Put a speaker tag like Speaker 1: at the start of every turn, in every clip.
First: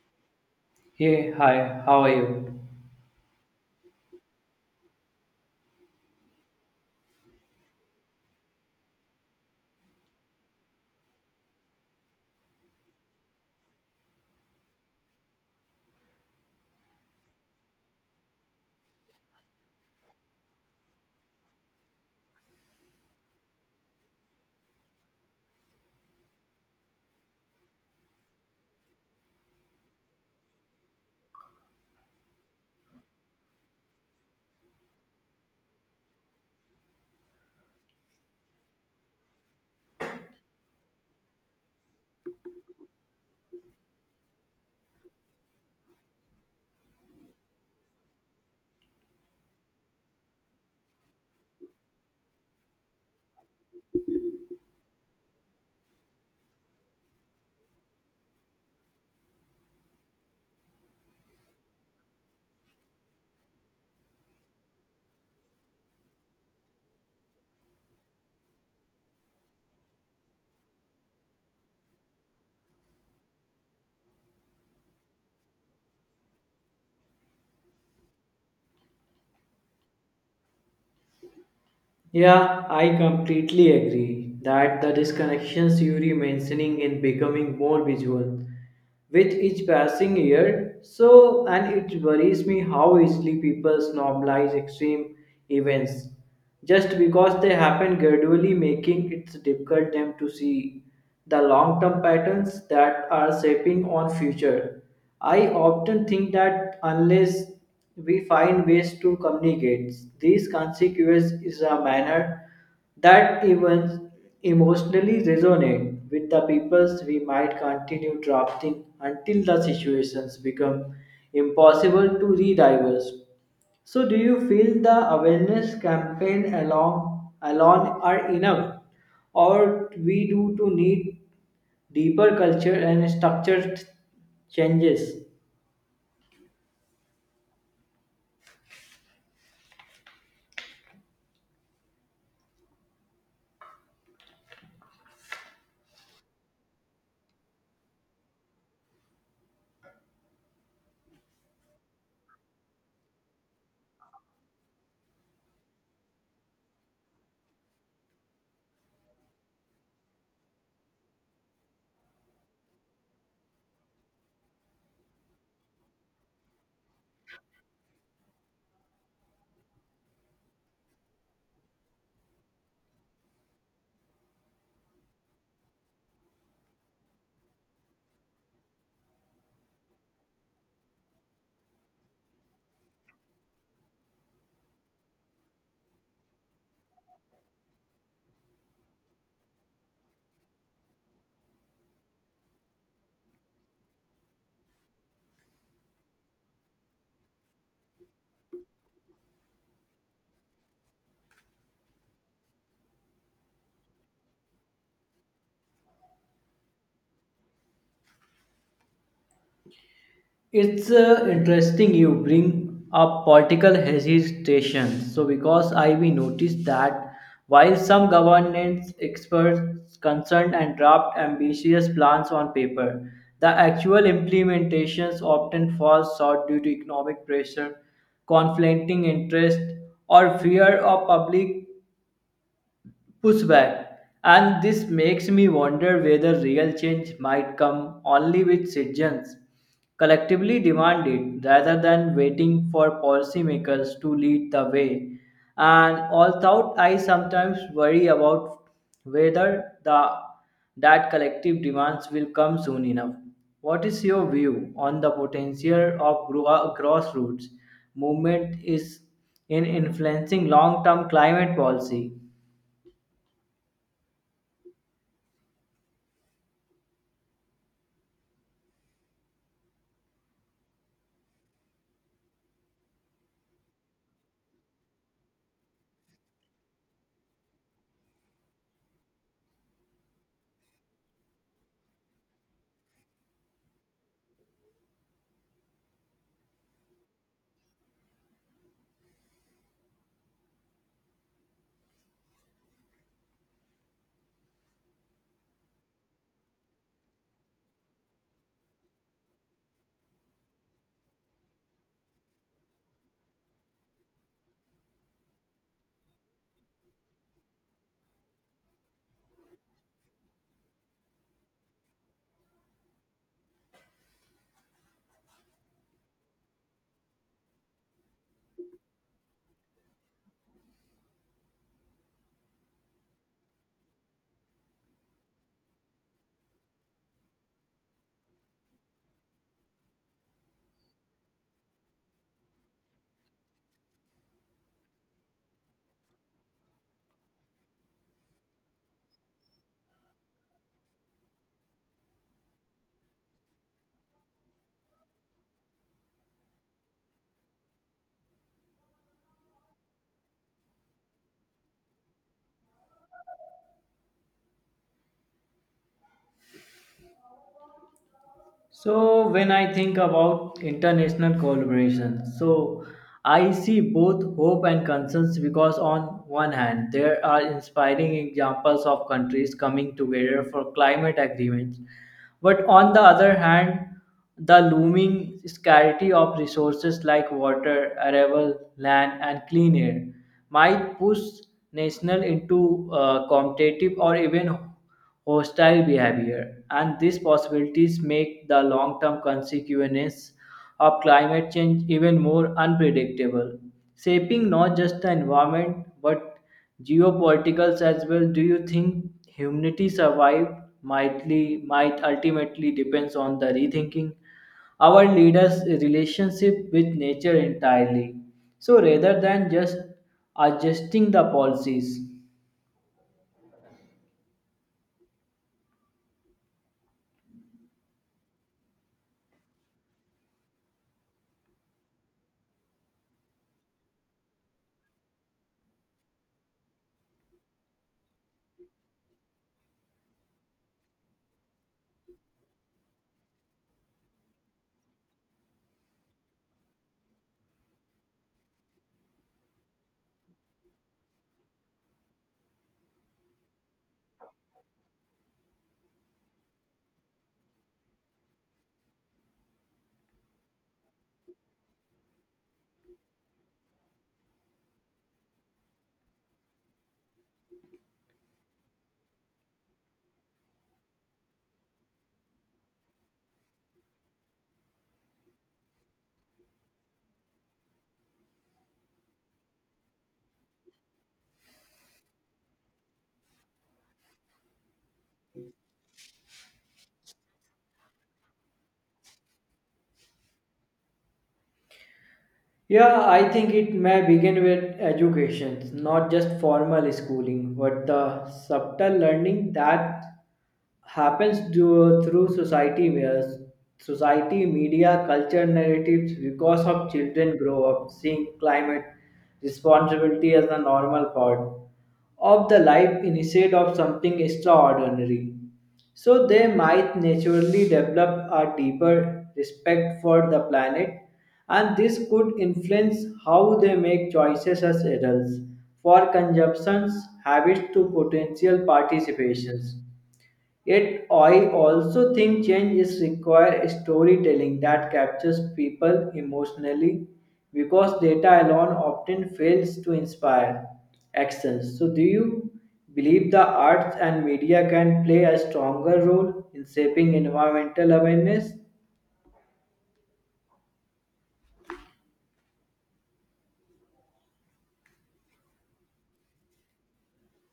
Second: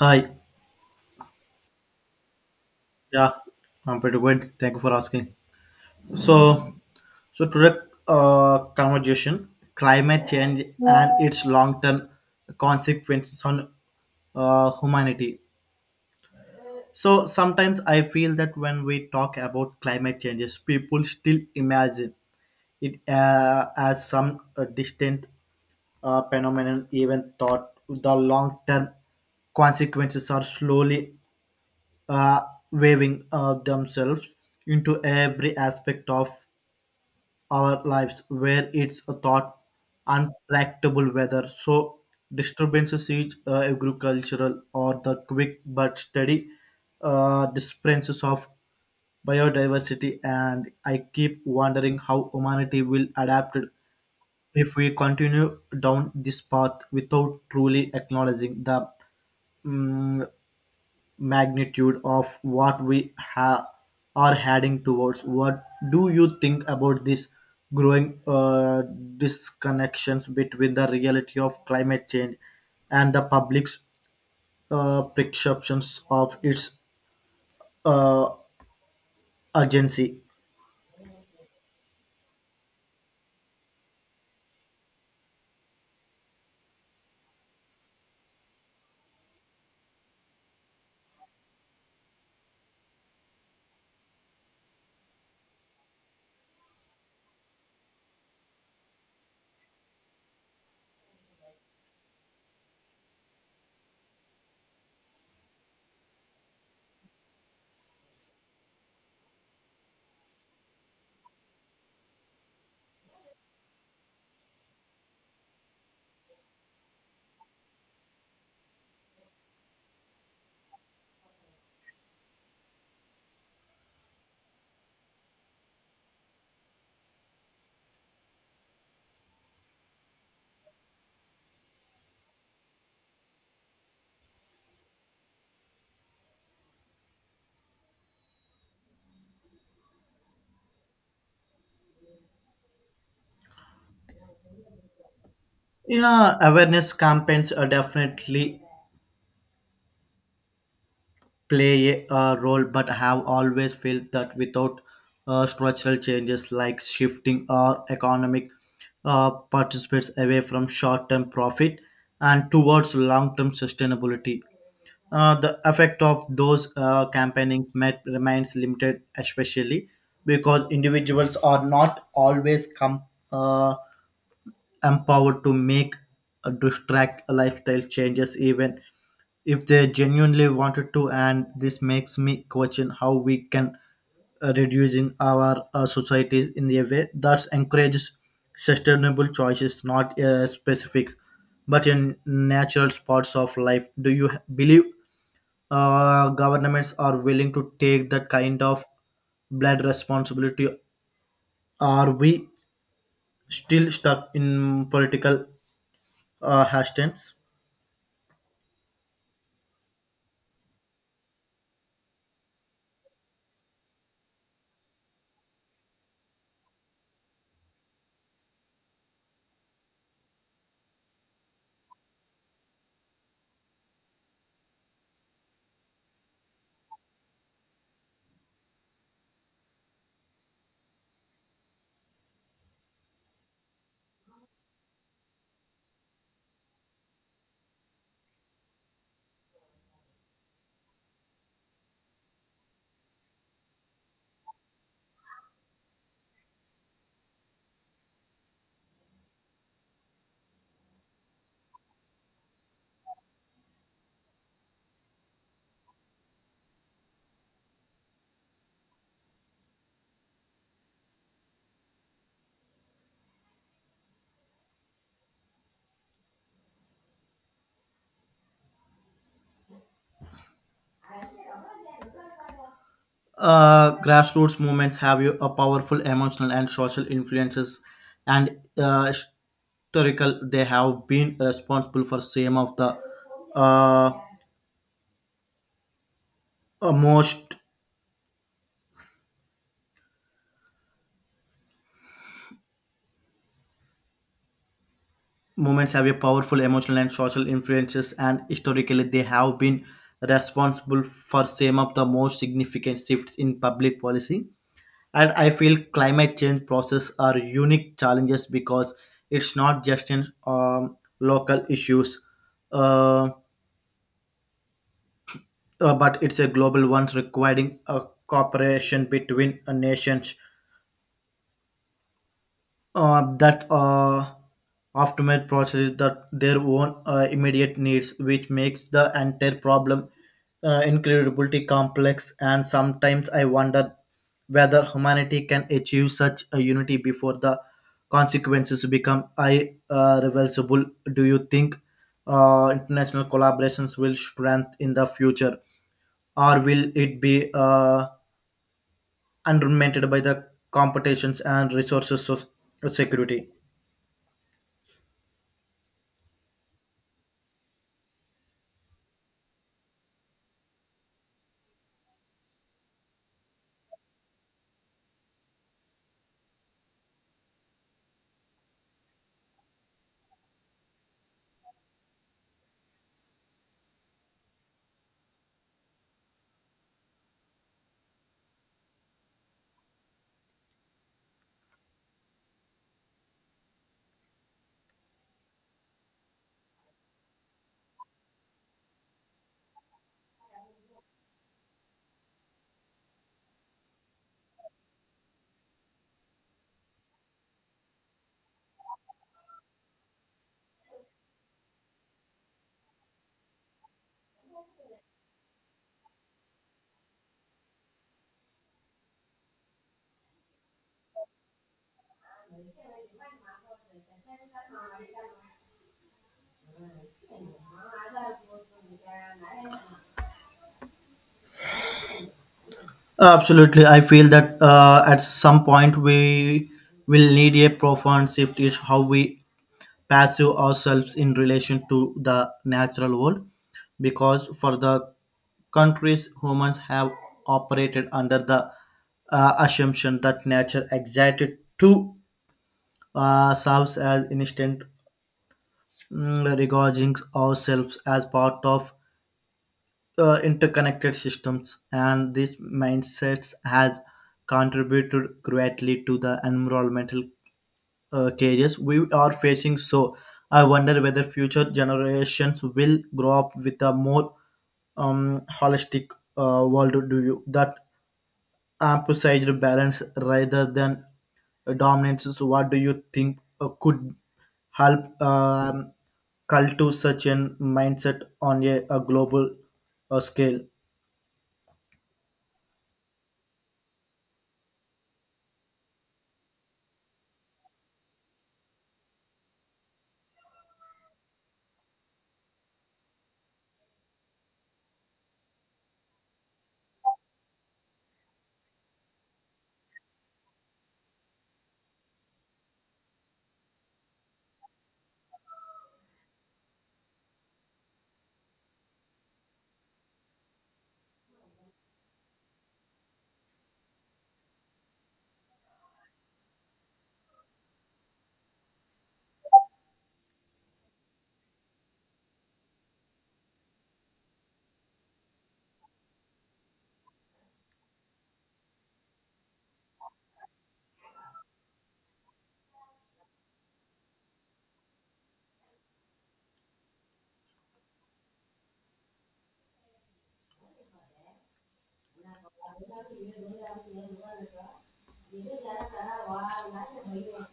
Speaker 1: Hi.
Speaker 2: Hey, hi, how are you?
Speaker 1: Yeah, I'm pretty good. Thank you for asking. So, so today conversation climate change and its long-term consequences on humanity. So sometimes I feel that when we talk about climate changes, people still imagine it as some distant phenomenon, even thought the long-term consequences are slowly uh, waving themselves into every aspect of our lives where it's a thought untractable weather so disturbances is agricultural or the quick but steady disappearances of biodiversity, and I keep wondering how humanity will adapt it if we continue down this path without truly acknowledging the mm, magnitude of what are heading towards. What do you think about this growing disconnections between the reality of climate change and the public's perceptions of its uh, urgency?
Speaker 2: Yeah, I completely agree that the disconnections you are mentioning in becoming more visual with each passing year. And it worries me how easily people normalize extreme events just because they happen gradually, making it difficult them to see the long-term patterns that are shaping on future. I often think that unless we find ways to communicate these consequences is a manner that even emotionally resonate with the peoples we might continue drafting until the situations become impossible to redivers. So do you feel the awareness campaign along alone are enough, or we do to need deeper culture and structure changes?
Speaker 1: Yeah, awareness campaigns are definitely play a role, but have always felt that without structural changes like shifting our economic participates away from short term profit and towards long term sustainability. The effect of those campaignings might remains limited, especially because individuals are not always uh, empowered to make distract lifestyle changes even if they genuinely wanted to, and this makes me question how we can reducing our societies in a way that encourages sustainable choices, not specifics but in natural parts of life. Do you believe governments are willing to take that kind of blood responsibility, are we still stuck in political hashtags.
Speaker 2: It's interesting you bring up political hesitation. So, because I we noticed that while some governance experts concerned and draft ambitious plans on paper, the actual implementations often fall short due to economic pressure, conflicting interest, or fear of public pushback. And this makes me wonder whether real change might come only with citizens collectively demand it rather than waiting for policymakers to lead the way. And although I sometimes worry about whether the that collective demands will come soon enough. What is your view on the potential of grassroots movement is in influencing long-term climate policy?
Speaker 1: Grassroots movements have a powerful emotional and social influences, and historical they have been responsible for some of the uh, most movements have a powerful emotional and social influences, and historically they have been responsible for some of the most significant shifts in public policy. And I feel climate change process are unique challenges because it's not just in local issues, uh, but it's a global one requiring a cooperation between nations. That aftermath process that their own immediate needs, which makes the entire problem incredibly complex. And sometimes I wonder whether humanity can achieve such a unity before the consequences become irreversible. Do you think international collaborations will strengthen in the future, or will it be undermined by the competitions and resources of security?
Speaker 2: So when I think about international collaboration, so I see both hope and concerns because on one hand there are inspiring examples of countries coming together for climate agreements, but on the other hand the looming scarcity of resources like water, arable, land and clean air might push national into competitive or even hostile behavior, and these possibilities make the long term consequences of climate change even more unpredictable, shaping not just the environment but geopolitics as well. Do you think humanity survive might ultimately depends on the rethinking our leaders' relationship with nature entirely? So rather than just adjusting the policies.
Speaker 1: Absolutely, I feel that at some point we will need a profound shift is how we perceive ourselves in relation to the natural world, because for the countries humans have operated under the assumption that nature existed to serves as instant, regarding ourselves as part of interconnected systems, and these mindsets has contributed greatly to the environmental cages we are facing. So I wonder whether future generations will grow up with a more holistic world do you that emphasized balance rather than dominance. So what do you think could help cultivate such an mindset on a global scale?
Speaker 2: Yeah, I think it may begin with education, not just formal schooling, but the subtle learning that happens through society where society, media, culture, narratives, because of children grow up seeing climate responsibility as a normal part of the life instead of something extraordinary. So they might naturally develop a deeper respect for the planet, and this could influence how they make choices as adults for consumptions, habits to potential participations. Yet, I also think change is require storytelling that captures people emotionally because data alone often fails to inspire actions. So, do you believe the arts and media can play a stronger role in shaping environmental awareness?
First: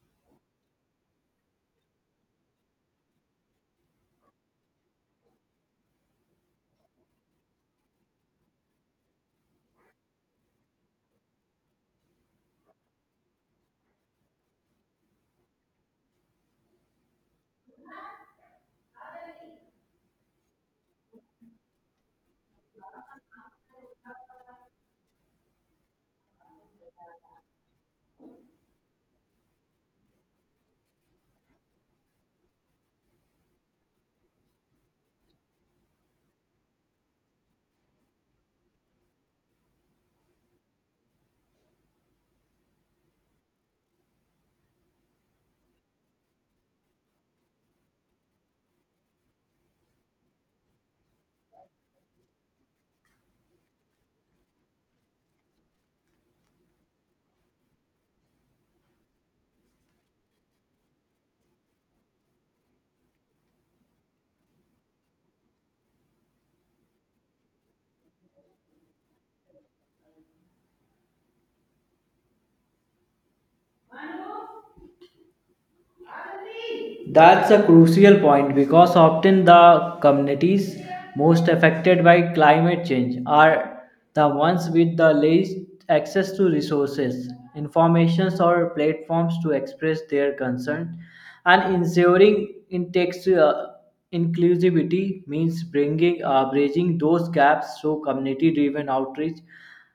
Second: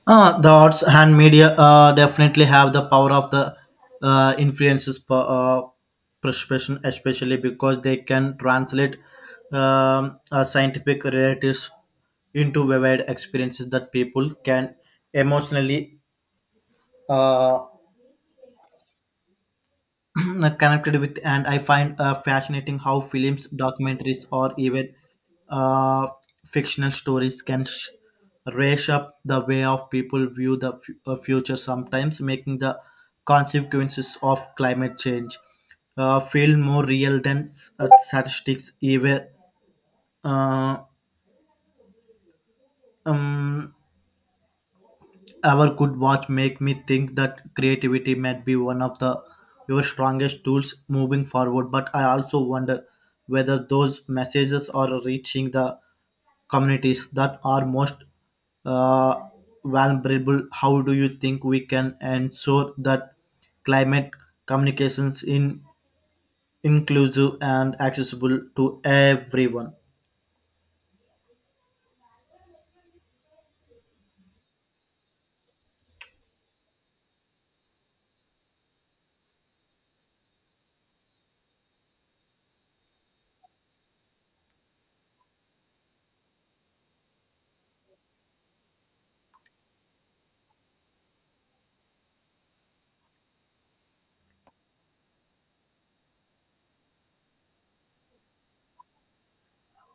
Speaker 1: The arts and media definitely have the power of the uh, influences per, uh, perception, especially because they can translate scientific realities into vivid experiences that people can emotionally uh, connected with, and I find fascinating how films documentaries or even uh, fictional stories can raise up the way of people view the future, sometimes making the consequences of climate change feel more real than statistics even uh, um, our good watch make me think that creativity might be one of the your strongest tools moving forward. But I also wonder whether those messages are reaching the communities that are most uh, vulnerable. How do you think we can ensure that climate communications in inclusive and accessible to everyone?
Speaker 2: That's a crucial point because often the communities most affected by climate change are the ones with the least access to resources, informations, or platforms to express their concern. And ensuring inclusivity means bringing bridging those gaps through community-driven outreach,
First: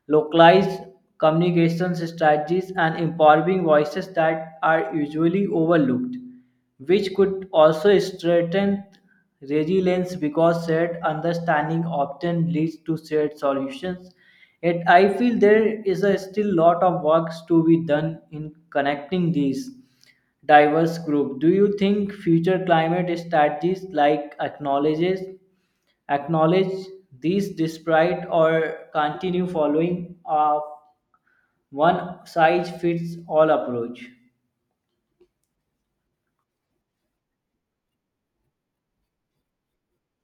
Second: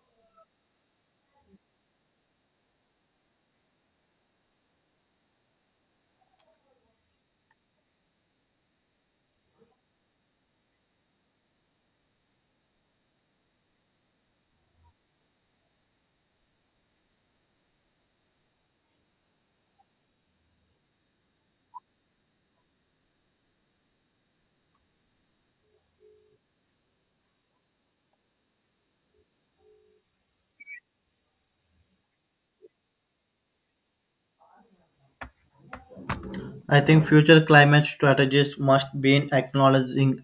Speaker 2: localized communication strategies, and empowering voices that are usually overlooked, which could also strengthen resilience because shared understanding often leads to shared solutions. Yet, I feel there is a still lot of work to be done in connecting these diverse groups. Do you think future climate strategies like acknowledge these despite or continue following a one size fits all approach?
Speaker 1: I think future climate strategies must be in acknowledging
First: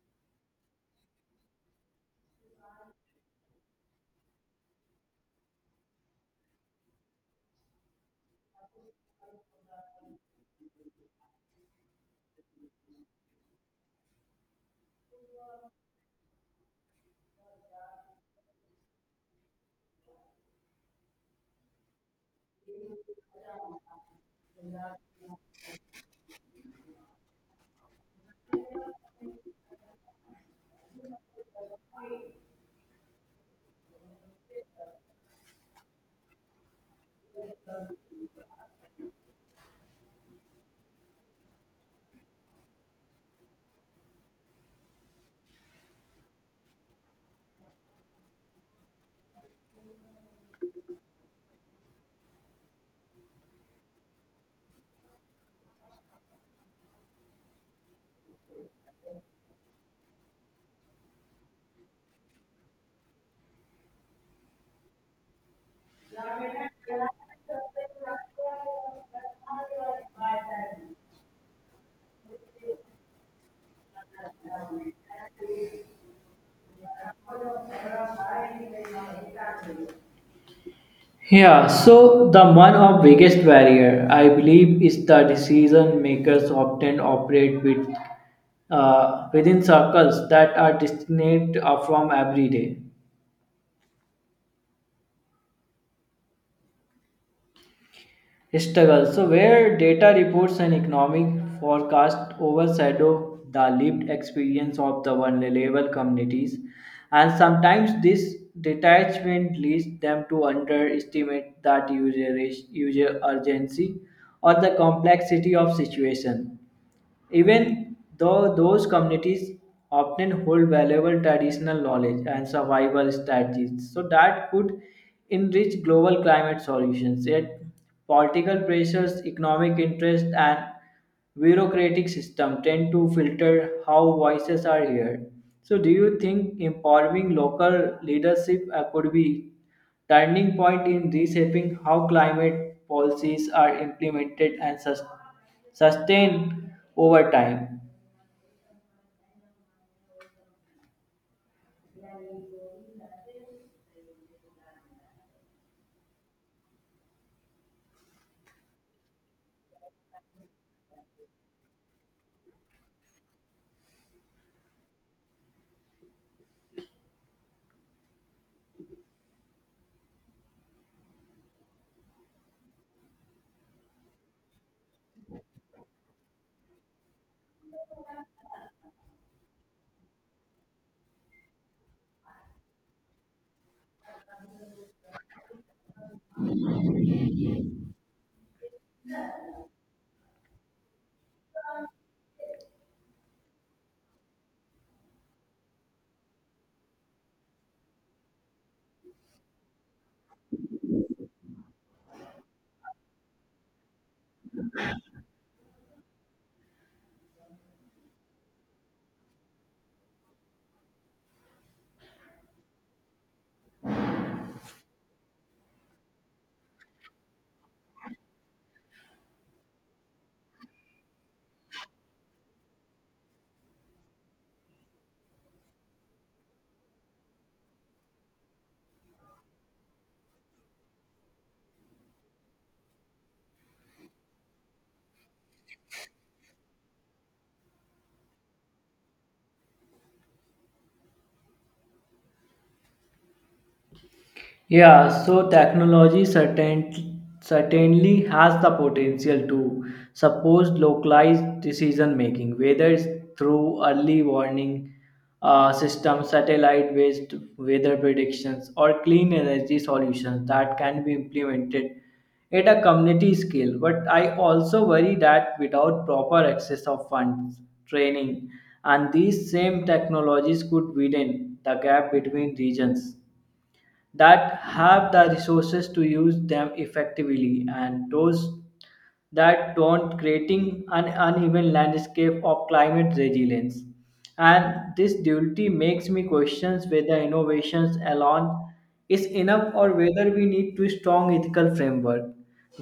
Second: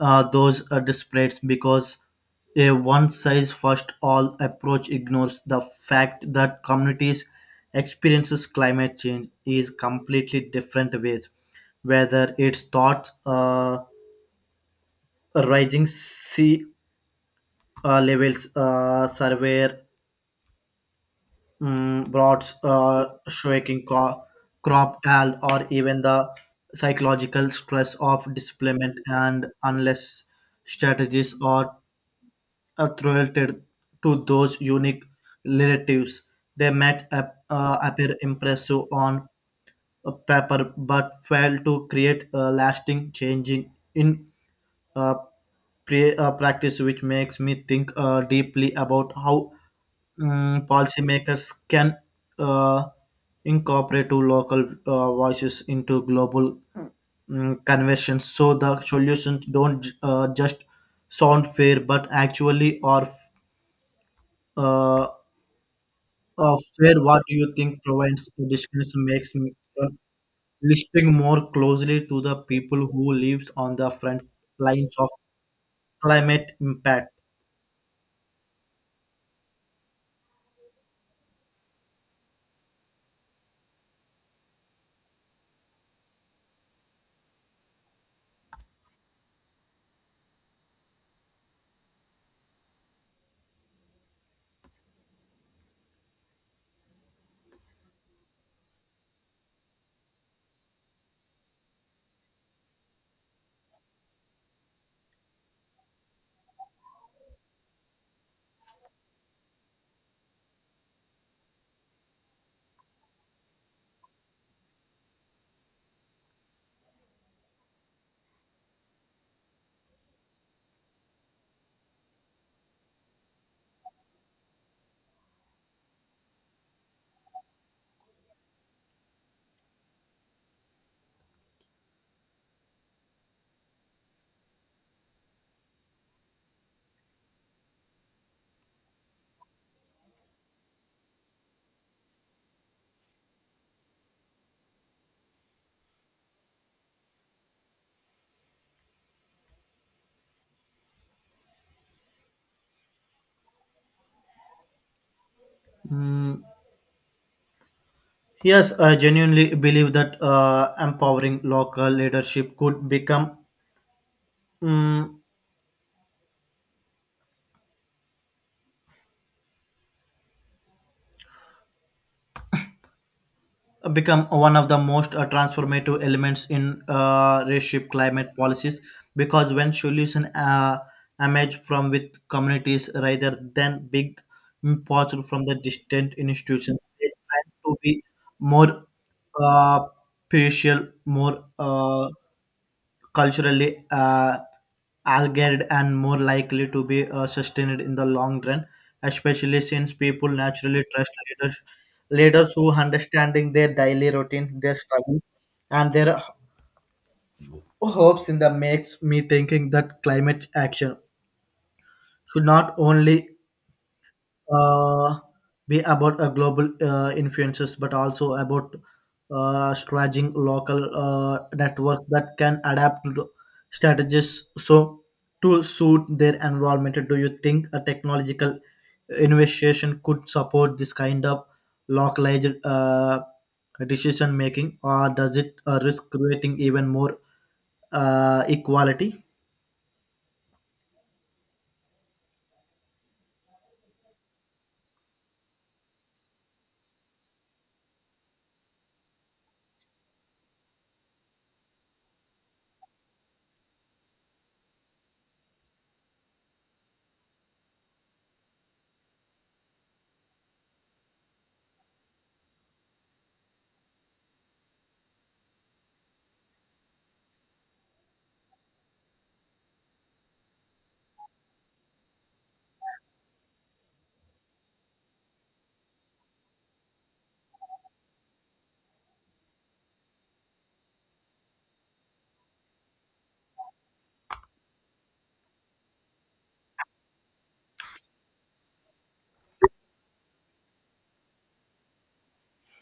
Speaker 1: those disparities because a one size fits all approach ignores the fact that communities experiences climate change is completely different ways, whether it's thought rising sea levels surveyor droughts, shrinking crop yield, or even the psychological stress of displacement, and unless strategies are attributed to those unique relatives. They might appear impressive on paper but fail to create a lasting changing in uh, practice, which makes me think deeply about how policymakers can uh, incorporate to local voices into global conversions so the solutions don't just sound fair but actually are uh, fair. What do you think provides discussions makes me from listening more closely to the people who lives on the front lines of climate impact?
Speaker 2: Yeah, so the one of biggest barrier I believe is the decision makers often operate with within circles that are distinct from every day struggle. So where data reports and economic forecast overshadow the lived experience of the vulnerable communities, and sometimes this detachment leads them to underestimate user urgency or the complexity of situation. Even though those communities often hold valuable traditional knowledge and survival strategies, so that could enrich global climate solutions. Yet, political pressures, economic interests, and bureaucratic system tend to filter how voices are heard. So, do you think empowering local leadership could be turning point in reshaping how climate policies are implemented and sustained over time.
Speaker 1: Mm, Yes, I genuinely believe that empowering local leadership could mm become one of the most transformative elements in reshape climate policies, because when solutions emerge from with communities rather than big imports from the distant institutions, they tend to be more uh, partial, more culturally algaed and more likely to be sustained in the long run, especially since people naturally trust leaders who understanding their daily routines, their struggles, and their hopes in the makes me thinking that climate action should not only uh, be about global influences, but also about strategizing local networks that can adapt to strategies so to suit their environment. Do you think a technological innovation could support this kind of localized decision making, or does it risk creating even more equality?
Speaker 2: Yeah, so technology certainly has the potential to support localized decision making, whether it's through early warning systems, satellite based weather predictions, or clean energy solutions that can be implemented at a community scale. But I also worry that without proper access of funds, training, and these same technologies could widen the gap between regions that have the resources to use them effectively and those that don't, creating an uneven landscape of climate resilience. And this duality makes me question whether innovations alone is enough or whether we need to strong ethical framework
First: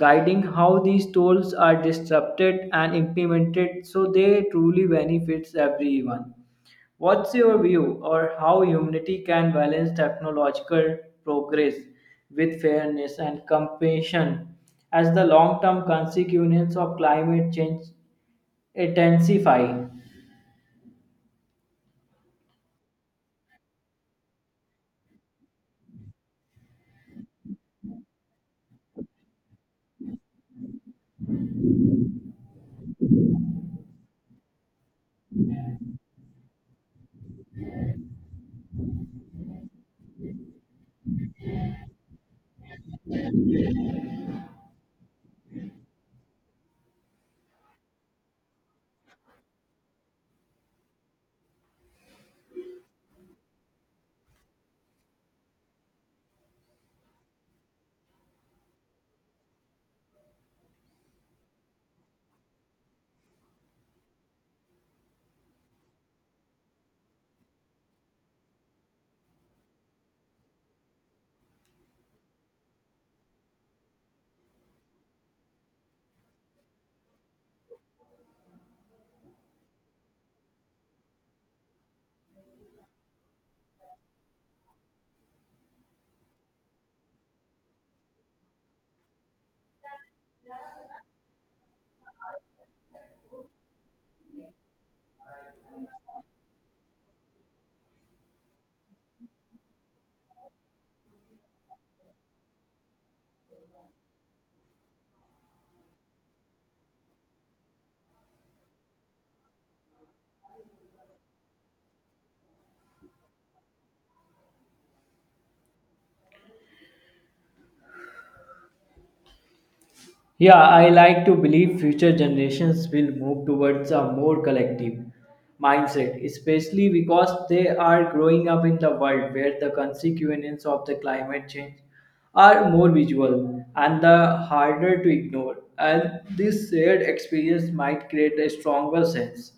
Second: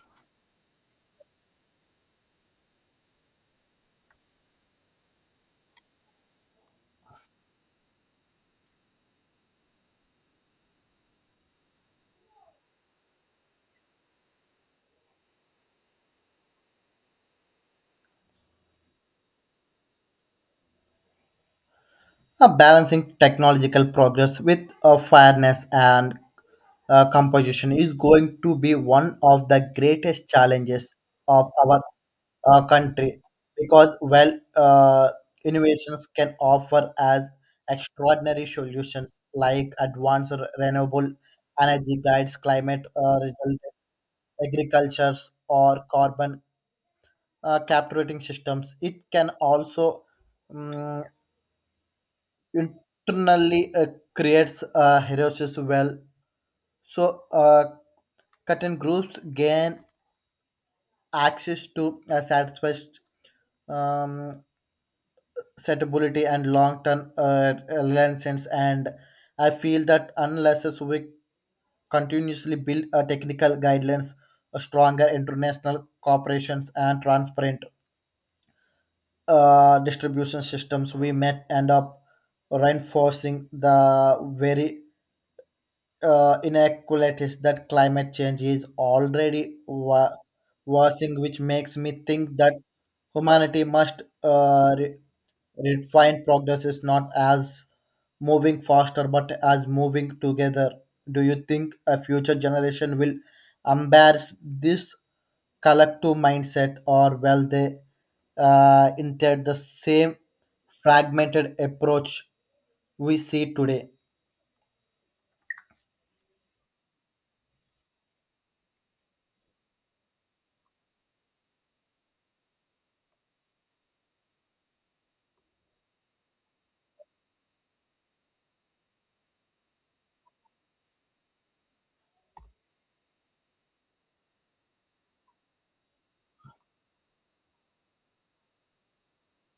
Speaker 2: guiding how these tools are disrupted and implemented so they truly benefits everyone. What's your view or how humanity can balance technological progress with fairness and compassion as the long-term consequences of climate change intensify?
Speaker 1: Balancing technological progress with fairness and composition is going to be one of the greatest challenges of our country because innovations can offer as extraordinary solutions like advanced renewable energy guides climate resilient agriculture or carbon capturing systems, it can also mm, internally creates a heroes well. So certain groups gain access to a satisfied um, setability and long-term license. And I feel that unless as we continuously build a technical guidelines, a stronger international corporations and transparent distribution systems, we may end up reinforcing the very inequalities that climate change is already worsening, which makes me think that humanity must refine progress is not as moving faster but as moving together. Do you think a future generation will embrace this collective mindset or will they inherit the same fragmented approach we see today?
Speaker 2: Yeah, I like to believe future generations will move towards a more collective mindset, especially because they are growing up in the world where the consequences of the climate change are more visual and the harder to ignore. And this shared experience might create a stronger sense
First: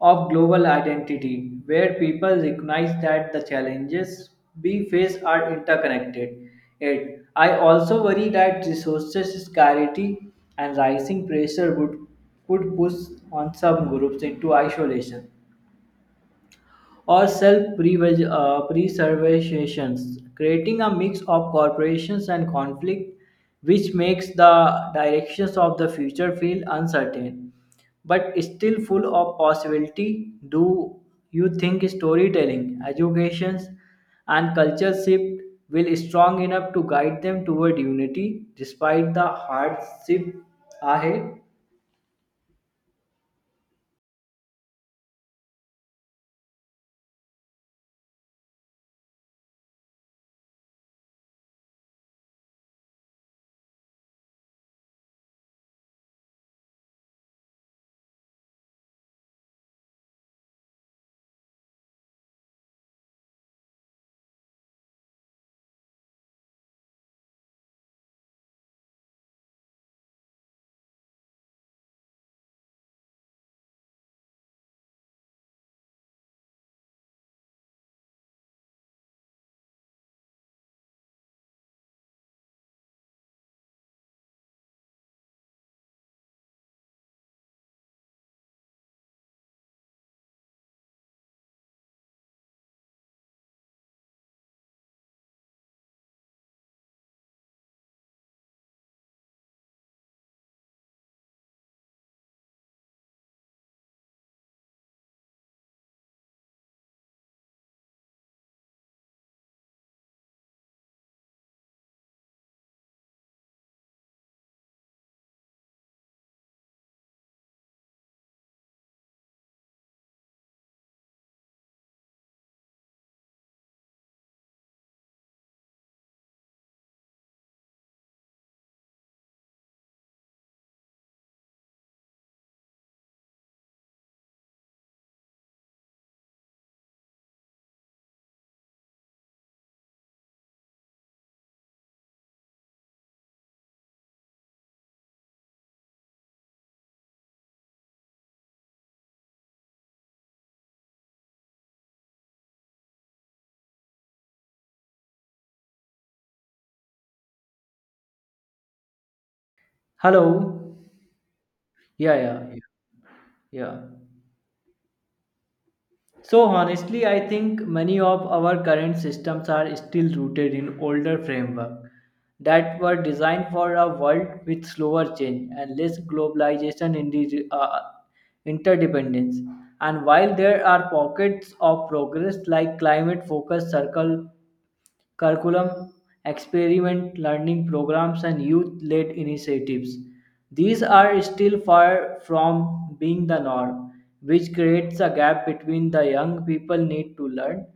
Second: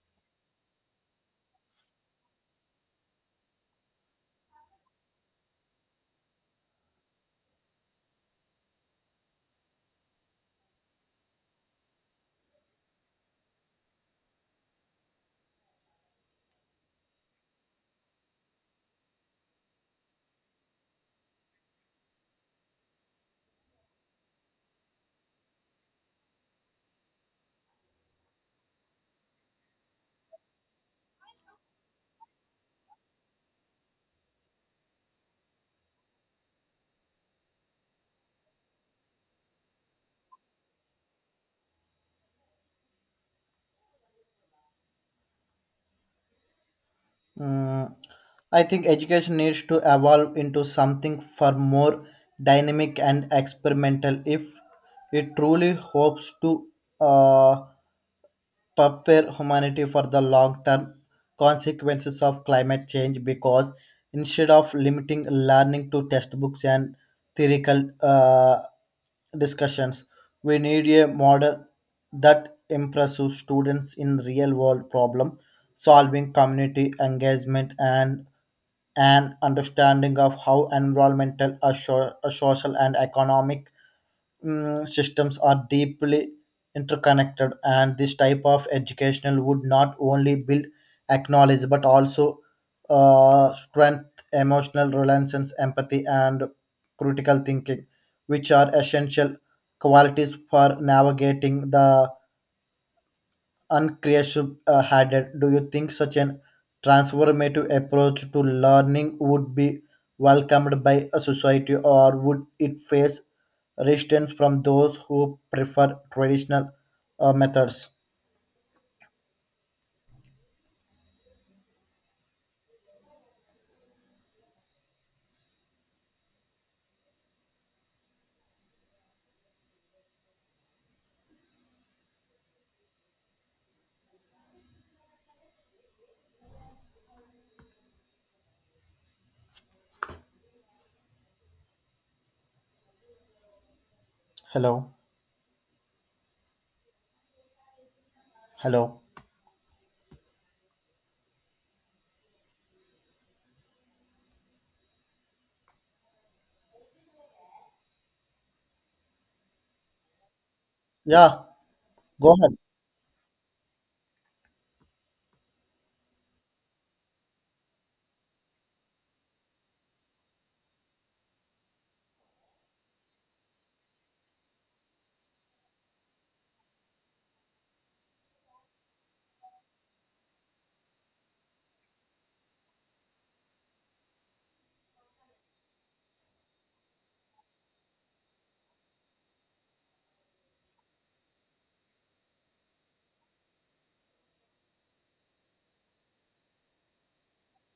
Speaker 2: of global identity, where people recognize that the challenges we face are interconnected. Yet, I also worry that resources scarcity and rising pressure would could push on some groups into isolation or self preservations, creating a mix of corporations and conflict, which makes the directions of the future feel uncertain but still full of possibility. Do you think storytelling, educations, and culture shift will strong enough to guide them toward unity despite the hardship ahead?
Speaker 1: Mm, I think education needs to evolve into something far more dynamic and experimental if it truly hopes to uh, prepare humanity for the long term consequences of climate change because instead of limiting learning to textbooks and theoretical discussions, we need a model that impresses students in real world problem solving, community engagement, and an understanding of how environmental, a social, and economic systems are deeply interconnected, and this type of educational would not only build acknowledge but also strength emotional reliance empathy and critical thinking, which are essential qualities for navigating the unclear should had it. Do you think such an transformative approach to learning would be welcomed by a society, or would it face resistance from those who prefer traditional methods? Hello, hello.
Speaker 2: Hello.
Speaker 1: Yeah,
Speaker 2: Yeah,
Speaker 1: go
Speaker 2: yeah, yeah.
Speaker 1: ahead.
Speaker 2: Yeah. So honestly, I think many of our current systems are still rooted in older framework that were designed for a world with slower change and less globalization in the interdependence. And while there are pockets of progress like climate focused circle curriculum, experiment learning programs, and youth led initiatives. These are still far from being the norm, which creates a gap between the young people need to learn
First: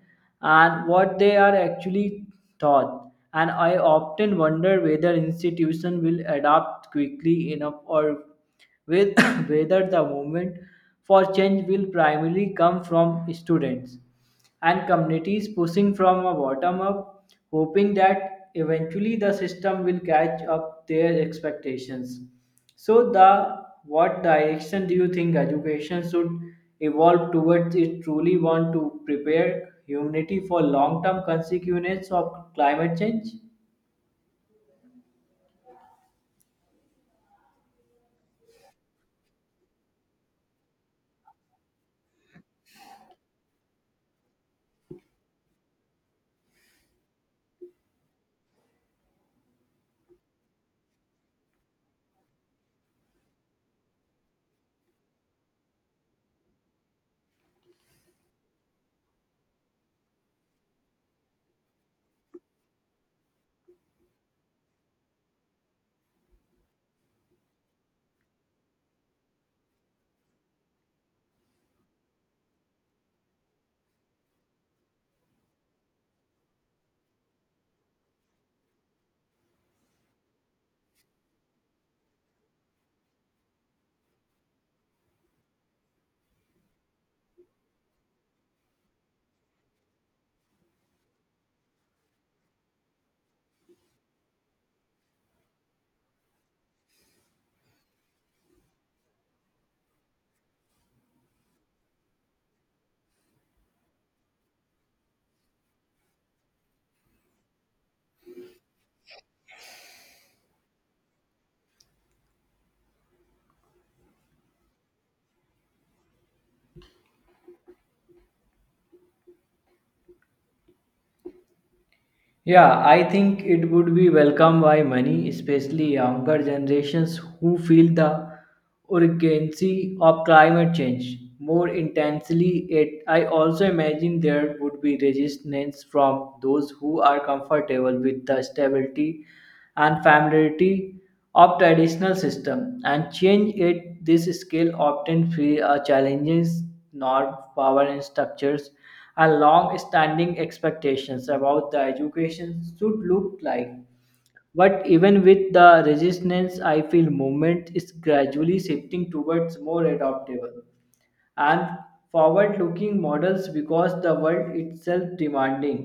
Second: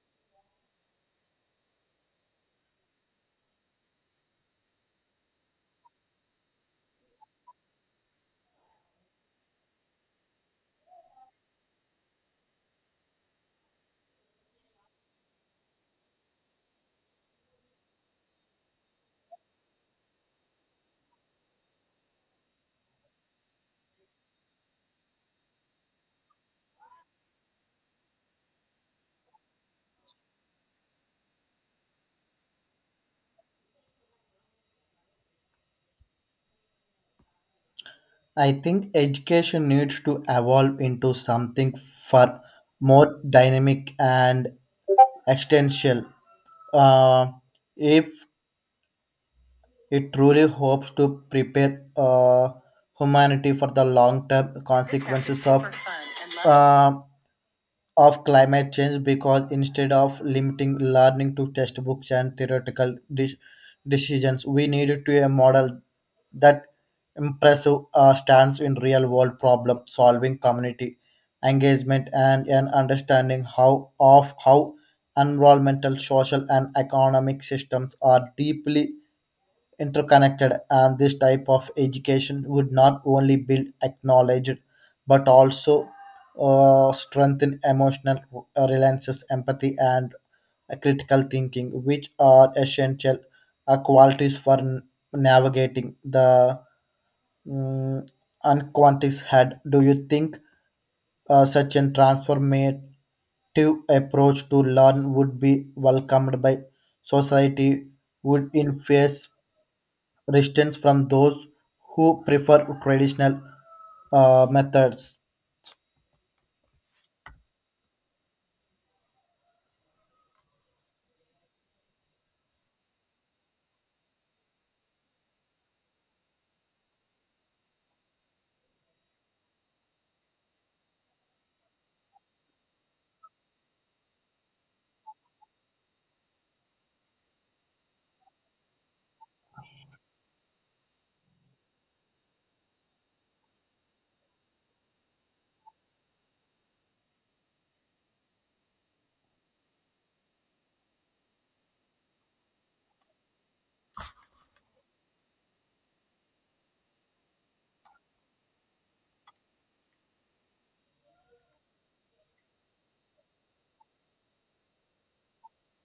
Speaker 2: and what they are actually taught. And I often wonder whether institutions will adapt quickly enough or with whether the movement for change will primarily come from students and communities pushing from a bottom up, hoping that eventually the system will catch up their expectations. So, the what direction do you think education should evolve towards it truly want to prepare humanity for long-term consequences of climate change?
Speaker 1: I think education needs to evolve into something far more dynamic and existential. Uh, if it truly hopes to prepare humanity for the long term consequences uh, of climate change because instead of limiting learning to textbooks and theoretical decisions, we need to a model that impressive stands in real world problem solving community engagement and an understanding how of how environmental social and economic systems are deeply interconnected, and this type of education would not only build acknowledged but also strengthen emotional reliances empathy and critical thinking, which are essential qualities for navigating the mm, unquantity's head. Do you think such a transformative approach to learn would be welcomed by society would in face resistance from those who prefer traditional methods.
Speaker 2: Yeah, I think it would be welcomed by many, especially younger generations who feel the urgency of climate change more intensely. It, I also imagine there would be resistance from those who are comfortable with the stability and familiarity of traditional system and change it this scale often free challenges norm power and structures and long standing expectations about the education should look like. But even with the resistance I feel movement is gradually shifting towards more adaptable and forward looking models because the world itself demanding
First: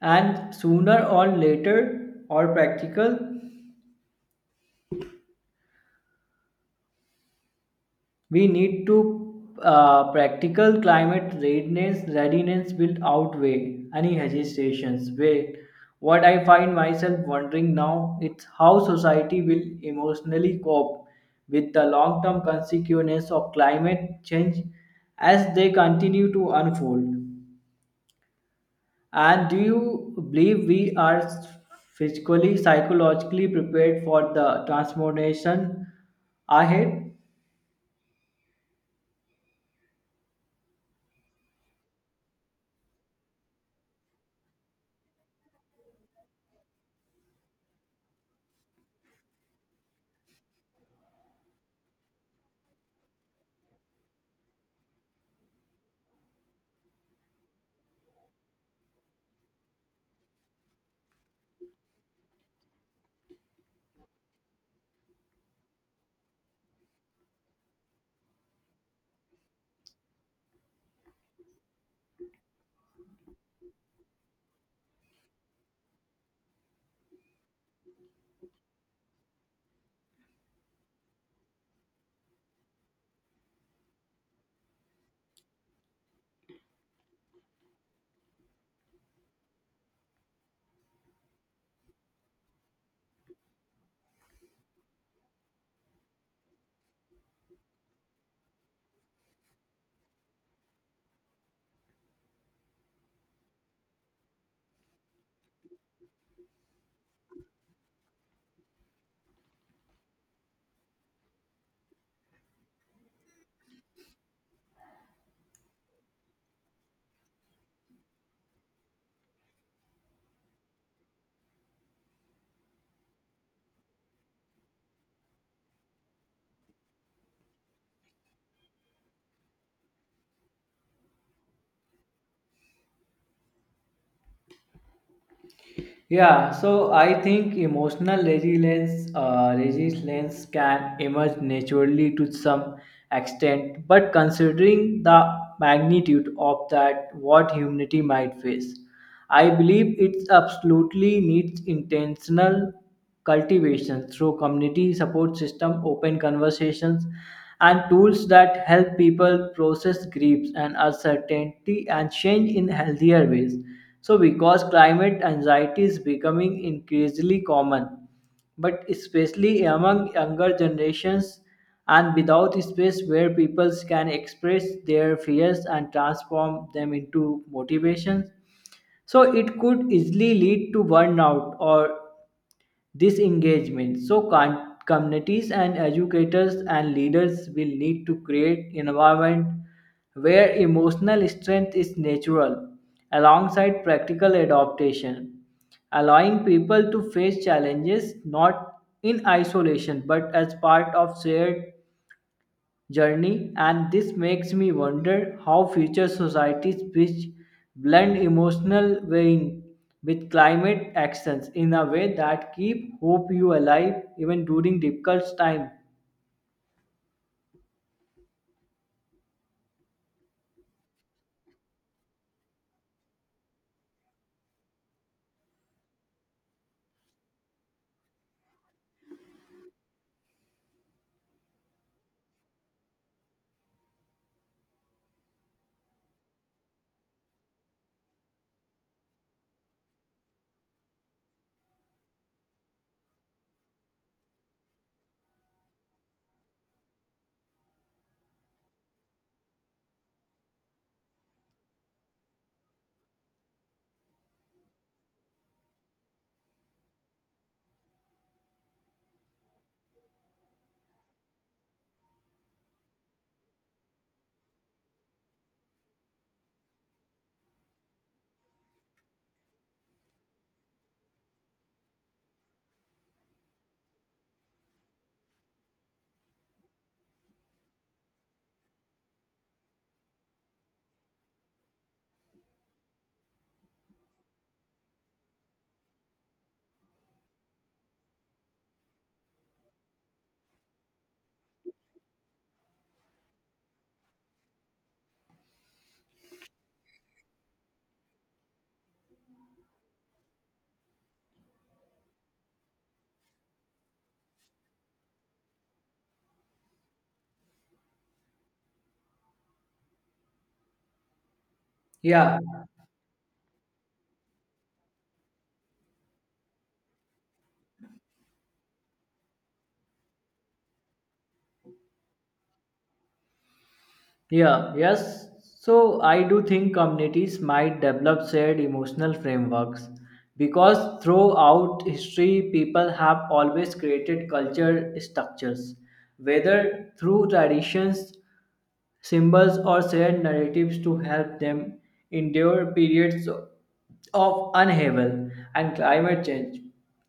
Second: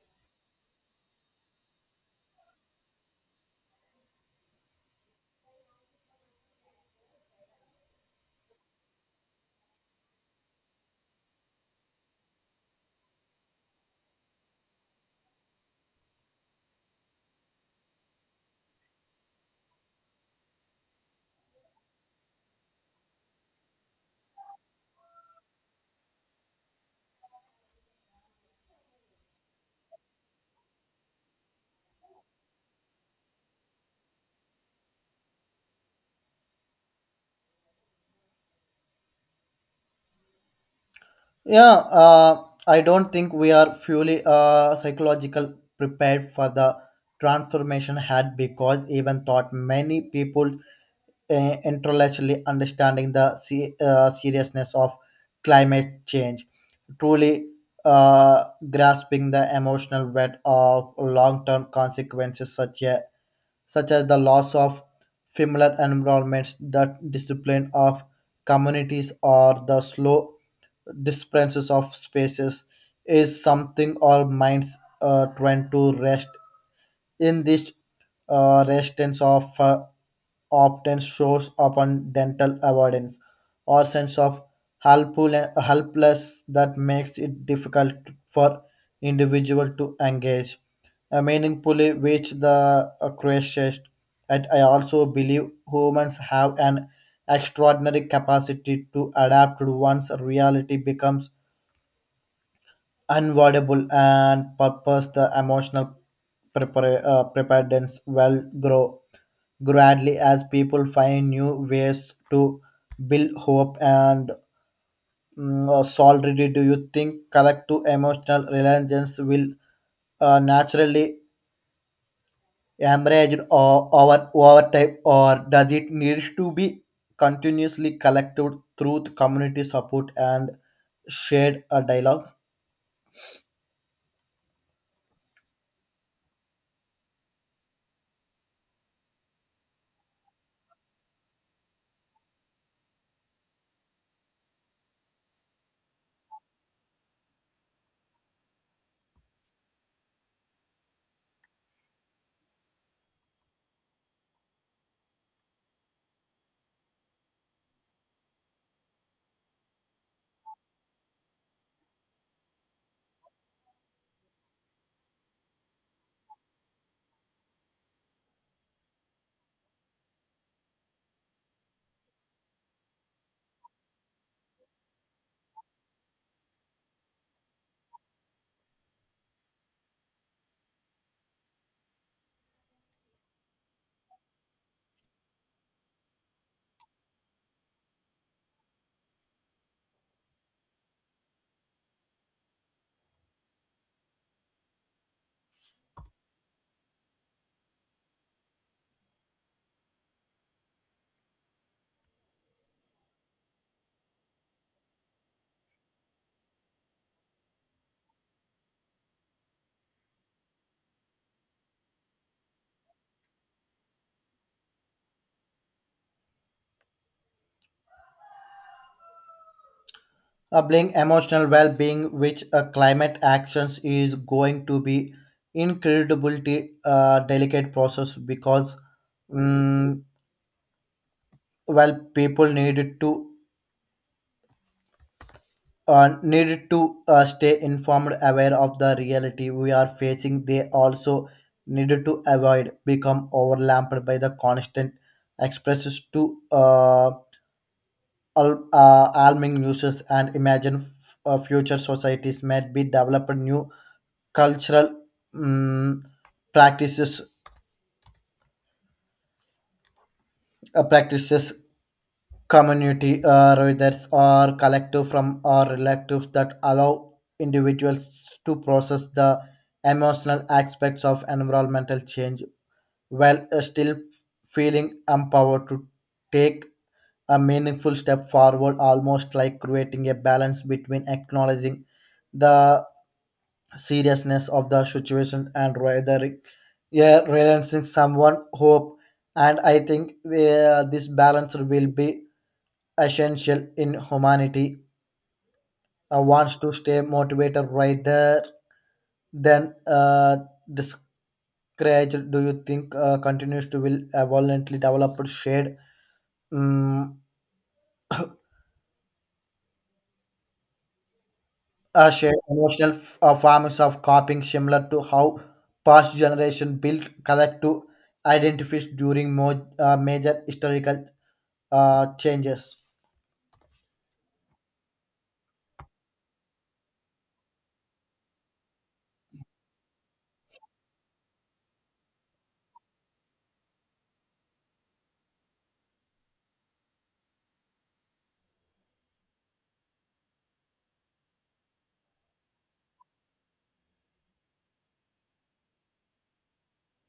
Speaker 2: and sooner or later or practical. We need to Practical climate readiness will outweigh any hesitations. Wait, what I find myself wondering now is how society will emotionally cope with the long-term consequences of climate change as they continue to unfold. And do you believe we are physically, psychologically prepared for the transformation ahead?
Speaker 1: Yeah, I don't think we are fully psychological prepared for the transformation had, because even thought many people intellectually understanding the seriousness of climate change, truly uh, grasping the emotional weight of long-term consequences such a such as the loss of familiar environments, the discipline of communities, or the slow disappearances of spaces, is something our minds tend to rest in this resistance of often shows up on dental avoidance or sense of helpful- helpless that makes it difficult for individual to engage meaningfully with the crisis. And I also believe humans have an extraordinary capacity to adapt to one's reality becomes unavoidable and purpose the emotional preparedness will grow gradually as people find new ways to build hope and solidarity. Do you think collective emotional reliance will naturally emerge or over time, or does it need to be continuously collected through the community support and shared dialogue?
Speaker 2: Yeah, so I think emotional resilience can emerge naturally to some extent, but considering the magnitude of that, what humanity might face, I believe it absolutely needs intentional cultivation through community support system, open conversations, and tools that help people process griefs and uncertainty and change in healthier ways. So, because climate anxiety is becoming increasingly common, but especially among younger generations and without space where people can express their fears and transform them into motivations, so it could easily lead to burnout or disengagement. So, communities and educators and leaders will need to create environment where emotional strength is natural alongside practical adaptation, allowing people to face challenges not in isolation but as part of shared journey, and this makes me wonder how future societies which blend emotional weighing with climate actions in a way that keep hope you alive even during difficult time.
Speaker 1: Doubling emotional well-being, which climate actions is going to be incredibly delicate process because, mm well, people needed to stay informed, aware of the reality we are facing. They also needed to avoid become overlapped by the constant expresses to alarming news, and imagine future societies might be developed new cultural mm, practices practices community rather or collective from or relatives that allow individuals to process the emotional aspects of environmental change while still feeling empowered to take a meaningful step forward, almost like creating a balance between acknowledging the seriousness of the situation and rather yeah, realizing someone hope. And I think this balance will be essential in humanity. Wants to stay motivated rather than discouraged. Do you think continues to will violently develop shared? Mm
Speaker 2: Yeah,
Speaker 1: shared emotional forms of coping similar to how past generation built collective identities during more major historical changes.
Speaker 2: yeah, yes. So I do think communities might develop shared emotional frameworks because throughout history, people have always created culture structures, whether through traditions symbols, or shared narratives to help them endure periods of upheaval and climate change.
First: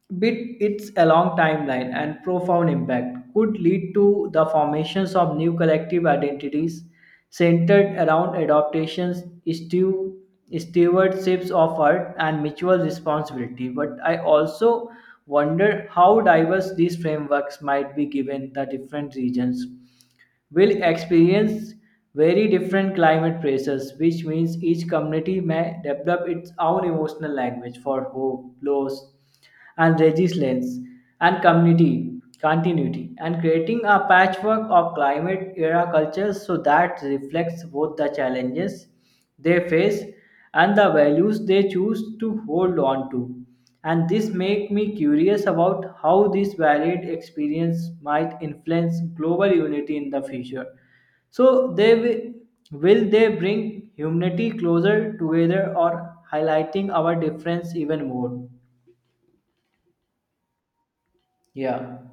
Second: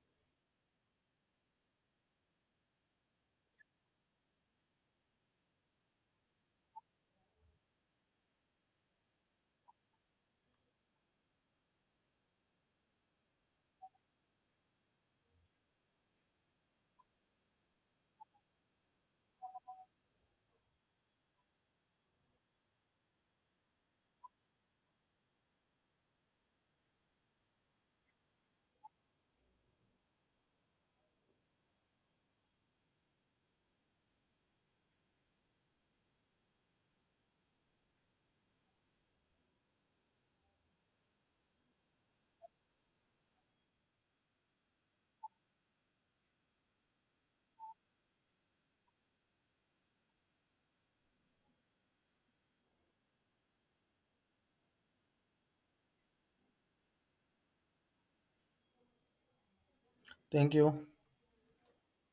Speaker 2: But it's a long timeline and profound impact could lead to the formations of new collective identities centered around adaptations, stew- stewardships of earth, and mutual responsibility. But I also wonder how diverse these frameworks might be given the different regions will experience very different climate pressures, which means each community may develop its own emotional language for hope, loss, and resilience, and community continuity, and creating a patchwork of climate era cultures so that reflects both the challenges they face and the values they choose to hold on to. And this make me curious about how this varied experience might influence global unity in the future. So they will they bring humanity closer together or highlighting our difference even more?
Speaker 1: Thank you.
Speaker 2: Yeah.